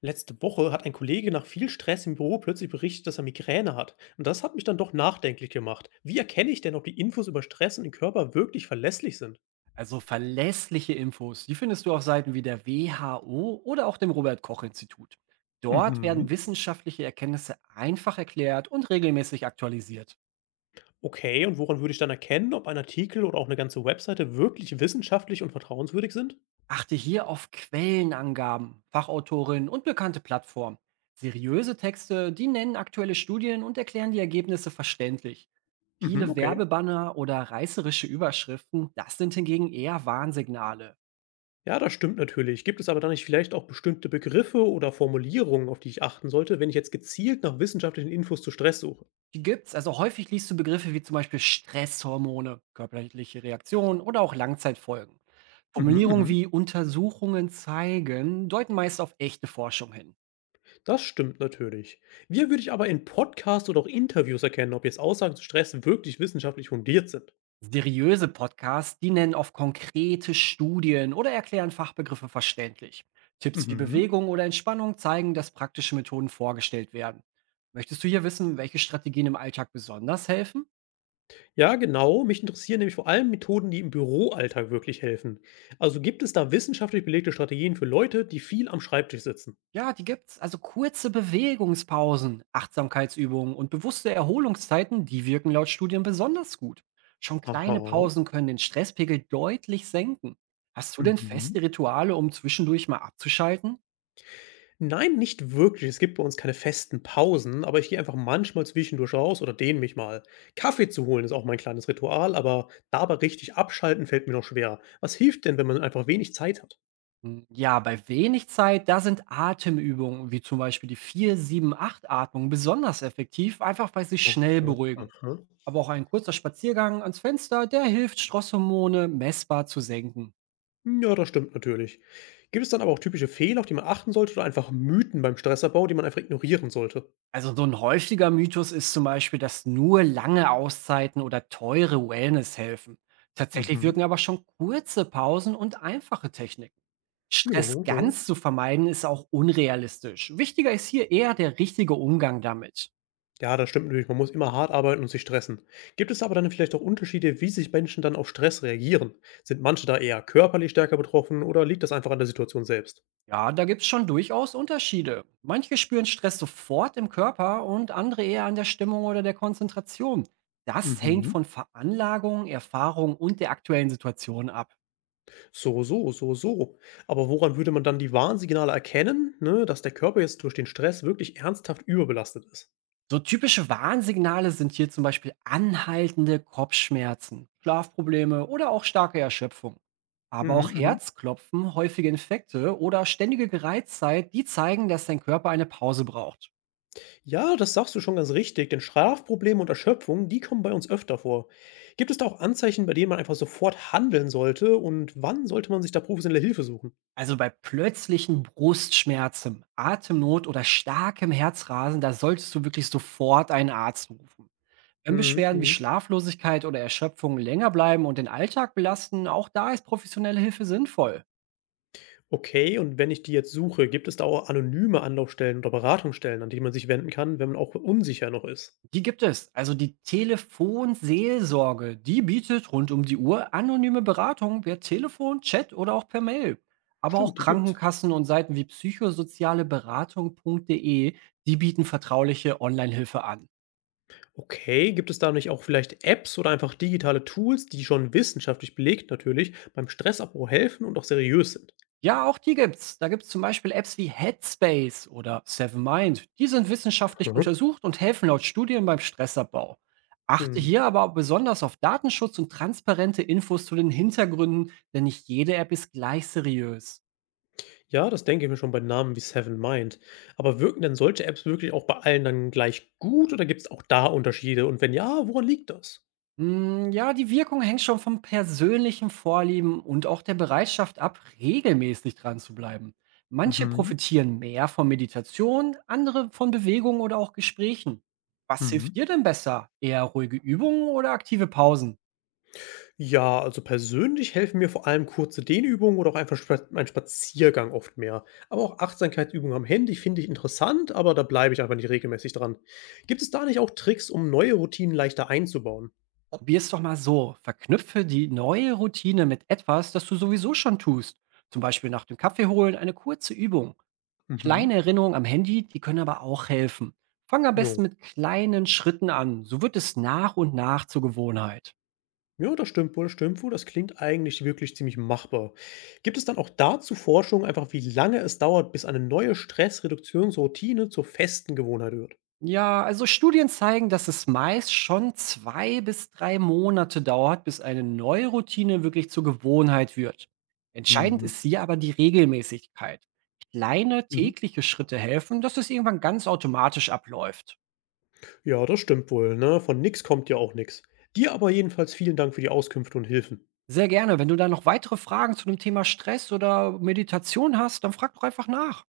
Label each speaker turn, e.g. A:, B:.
A: Letzte Woche hat ein Kollege nach viel Stress im Büro plötzlich berichtet, dass er Migräne hat. Und das hat mich dann doch nachdenklich gemacht. Wie erkenne ich denn, ob die Infos über Stress und den Körper wirklich verlässlich sind?
B: Also verlässliche Infos, die findest du auf Seiten wie der WHO oder auch dem Robert Koch Institut. Dort
A: Mhm.
B: werden wissenschaftliche Erkenntnisse einfach erklärt und regelmäßig aktualisiert.
A: Okay, und woran würde ich dann erkennen, ob ein Artikel oder auch eine ganze Webseite wirklich wissenschaftlich und vertrauenswürdig sind?
B: Achte hier auf Quellenangaben, Fachautorinnen und bekannte Plattformen. Seriöse Texte, die nennen aktuelle Studien und erklären die Ergebnisse verständlich.
A: Hm, mhm.
B: Viele
A: Okay.
B: Werbebanner oder reißerische Überschriften, das sind hingegen eher Warnsignale.
A: Ja, das stimmt natürlich. Gibt es aber dann nicht vielleicht auch bestimmte Begriffe oder Formulierungen, auf die ich achten sollte, wenn ich jetzt gezielt nach wissenschaftlichen Infos zu Stress suche?
B: Die gibt's. Also häufig liest du Begriffe wie zum Beispiel Stresshormone, körperliche Reaktionen oder auch Langzeitfolgen.
A: Mhm.
B: Formulierungen
A: Mhm.
B: wie Untersuchungen zeigen deuten meist auf echte Forschung hin.
A: Das stimmt natürlich. Wie würde ich aber in Podcasts oder auch Interviews erkennen, ob jetzt Aussagen zu Stress wirklich wissenschaftlich fundiert sind?
B: Seriöse Podcasts, die nennen oft konkrete Studien oder erklären Fachbegriffe verständlich. Tipps wie
A: Mhm.
B: Bewegung oder Entspannung zeigen, dass praktische Methoden vorgestellt werden. Möchtest du hier wissen, welche Strategien im Alltag besonders helfen?
A: Ja, genau. Mich interessieren nämlich vor allem Methoden, die im Büroalltag wirklich helfen. Also gibt es da wissenschaftlich belegte Strategien für Leute, die viel am Schreibtisch sitzen?
B: Ja, die gibt's. Also kurze Bewegungspausen, Achtsamkeitsübungen und bewusste Erholungszeiten, die wirken laut Studien besonders gut. Schon
A: Aha.
B: kleine Pausen können den Stresspegel deutlich senken. Hast du denn
A: Mhm.
B: feste Rituale, um zwischendurch mal abzuschalten?
A: Nein, nicht wirklich. Es gibt bei uns keine festen Pausen, aber ich gehe einfach manchmal zwischendurch raus oder dehne mich mal. Kaffee zu holen ist auch mein kleines Ritual, aber dabei richtig abschalten fällt mir noch schwer. Was hilft denn, wenn man einfach wenig Zeit hat?
B: Ja, bei wenig Zeit, da sind Atemübungen, wie zum Beispiel die 4-7-8-Atmung, besonders effektiv, einfach weil sie schnell
A: Aha,
B: beruhigen.
A: aha.
B: Aber auch ein kurzer Spaziergang ans Fenster, der hilft, Stresshormone messbar zu senken.
A: Ja, das stimmt natürlich. Gibt es dann aber auch typische Fehler, auf die man achten sollte oder einfach Mythen beim Stressabbau, die man einfach ignorieren sollte?
B: Also so ein häufiger Mythos ist zum Beispiel, dass nur lange Auszeiten oder teure Wellness helfen. Tatsächlich
A: Mhm.
B: wirken aber schon kurze Pausen und einfache Techniken.
A: Ja,
B: Stress
A: ja.
B: ganz zu vermeiden ist auch unrealistisch. Wichtiger ist hier eher der richtige Umgang damit.
A: Ja, das stimmt natürlich. Man muss immer hart arbeiten und sich stressen. Gibt es aber dann vielleicht auch Unterschiede, wie sich Menschen dann auf Stress reagieren? Sind manche da eher körperlich stärker betroffen oder liegt das einfach an der Situation selbst?
B: Ja, da gibt es schon durchaus Unterschiede. Manche spüren Stress sofort im Körper und andere eher an der Stimmung oder der Konzentration. Das hängt
A: Mhm.
B: von Veranlagung, Erfahrung und der aktuellen Situation ab.
A: So, so, so, so. Aber woran würde man dann die Warnsignale erkennen, ne, dass der Körper jetzt durch den Stress wirklich ernsthaft überbelastet ist?
B: So typische Warnsignale sind hier zum Beispiel anhaltende Kopfschmerzen, Schlafprobleme oder auch starke Erschöpfung. Aber
A: Mhm,
B: auch
A: mhm.
B: Herzklopfen, häufige Infekte oder ständige Gereiztheit, die zeigen, dass dein Körper eine Pause braucht.
A: Ja, das sagst du schon ganz richtig, denn Schlafprobleme und Erschöpfung, die kommen bei uns öfter vor. Gibt es da auch Anzeichen, bei denen man einfach sofort handeln sollte und wann sollte man sich da professionelle Hilfe suchen?
B: Also bei plötzlichen Brustschmerzen, Atemnot oder starkem Herzrasen, da solltest du wirklich sofort einen Arzt rufen. Wenn
A: Mhm,
B: Beschwerden wie
A: mhm.
B: Schlaflosigkeit oder Erschöpfung länger bleiben und den Alltag belasten, auch da ist professionelle Hilfe sinnvoll.
A: Okay, und wenn ich die jetzt suche, gibt es da auch anonyme Anlaufstellen oder Beratungsstellen, an die man sich wenden kann, wenn man auch unsicher noch ist?
B: Die gibt es. Also die Telefonseelsorge, die bietet rund um die Uhr anonyme Beratung per Telefon, Chat oder auch per Mail. Aber auch
A: Stimmt, die gibt's.
B: Krankenkassen und Seiten wie psychosozialeberatung.de, die bieten vertrauliche Online-Hilfe an.
A: Okay, gibt es da nicht auch vielleicht Apps oder einfach digitale Tools, die schon wissenschaftlich belegt natürlich beim Stressabbau helfen und auch seriös sind?
B: Ja, auch die gibt's. Da gibt's zum Beispiel Apps wie Headspace oder Seven Mind. Die sind wissenschaftlich
A: Mhm.
B: untersucht und helfen laut Studien beim Stressabbau. Achte
A: Hm.
B: hier aber besonders auf Datenschutz und transparente Infos zu den Hintergründen, denn nicht jede App ist gleich seriös.
A: Ja, das denke ich mir schon bei Namen wie Seven Mind. Aber wirken denn solche Apps wirklich auch bei allen dann gleich gut oder gibt es auch da Unterschiede? Und wenn ja, woran liegt das?
B: Hm, ja, die Wirkung hängt schon vom persönlichen Vorlieben und auch der Bereitschaft ab, regelmäßig dran zu bleiben. Manche
A: Mhm.
B: profitieren mehr von Meditation, andere von Bewegung oder auch Gesprächen. Was hilft dir
A: Mhm.
B: denn besser? Eher ruhige Übungen oder aktive Pausen?
A: Ja, also persönlich helfen mir vor allem kurze Dehnübungen oder auch einfach spa mein Spaziergang oft mehr. Aber auch Achtsamkeitsübungen am Handy finde ich interessant, aber da bleibe ich einfach nicht regelmäßig dran. Gibt es da nicht auch Tricks, um neue Routinen leichter einzubauen?
B: Probier's doch mal so. Verknüpfe die neue Routine mit etwas, das du sowieso schon tust. Zum Beispiel nach dem Kaffee holen eine kurze Übung. Kleine
A: Mhm.
B: Erinnerungen am Handy, die können aber auch helfen. Fang am
A: Ja.
B: besten mit kleinen Schritten an. So wird es nach und nach zur Gewohnheit.
A: Ja, das stimmt wohl, das stimmt wohl. Das klingt eigentlich wirklich ziemlich machbar. Gibt es dann auch dazu Forschung, einfach wie lange es dauert, bis eine neue Stressreduktionsroutine zur festen Gewohnheit wird?
B: Ja, also Studien zeigen, dass es meist schon 2 bis 3 Monate dauert, bis eine neue Routine wirklich zur Gewohnheit wird. Entscheidend
A: Mhm.
B: ist hier aber die Regelmäßigkeit. Kleine
A: Mhm.
B: tägliche Schritte helfen, dass es irgendwann ganz automatisch abläuft.
A: Ja, das stimmt wohl, ne? Von nix kommt ja auch nix. Dir aber jedenfalls vielen Dank für die Auskünfte und Hilfen.
B: Sehr gerne. Wenn du da noch weitere Fragen zu dem Thema Stress oder Meditation hast, dann frag doch einfach nach.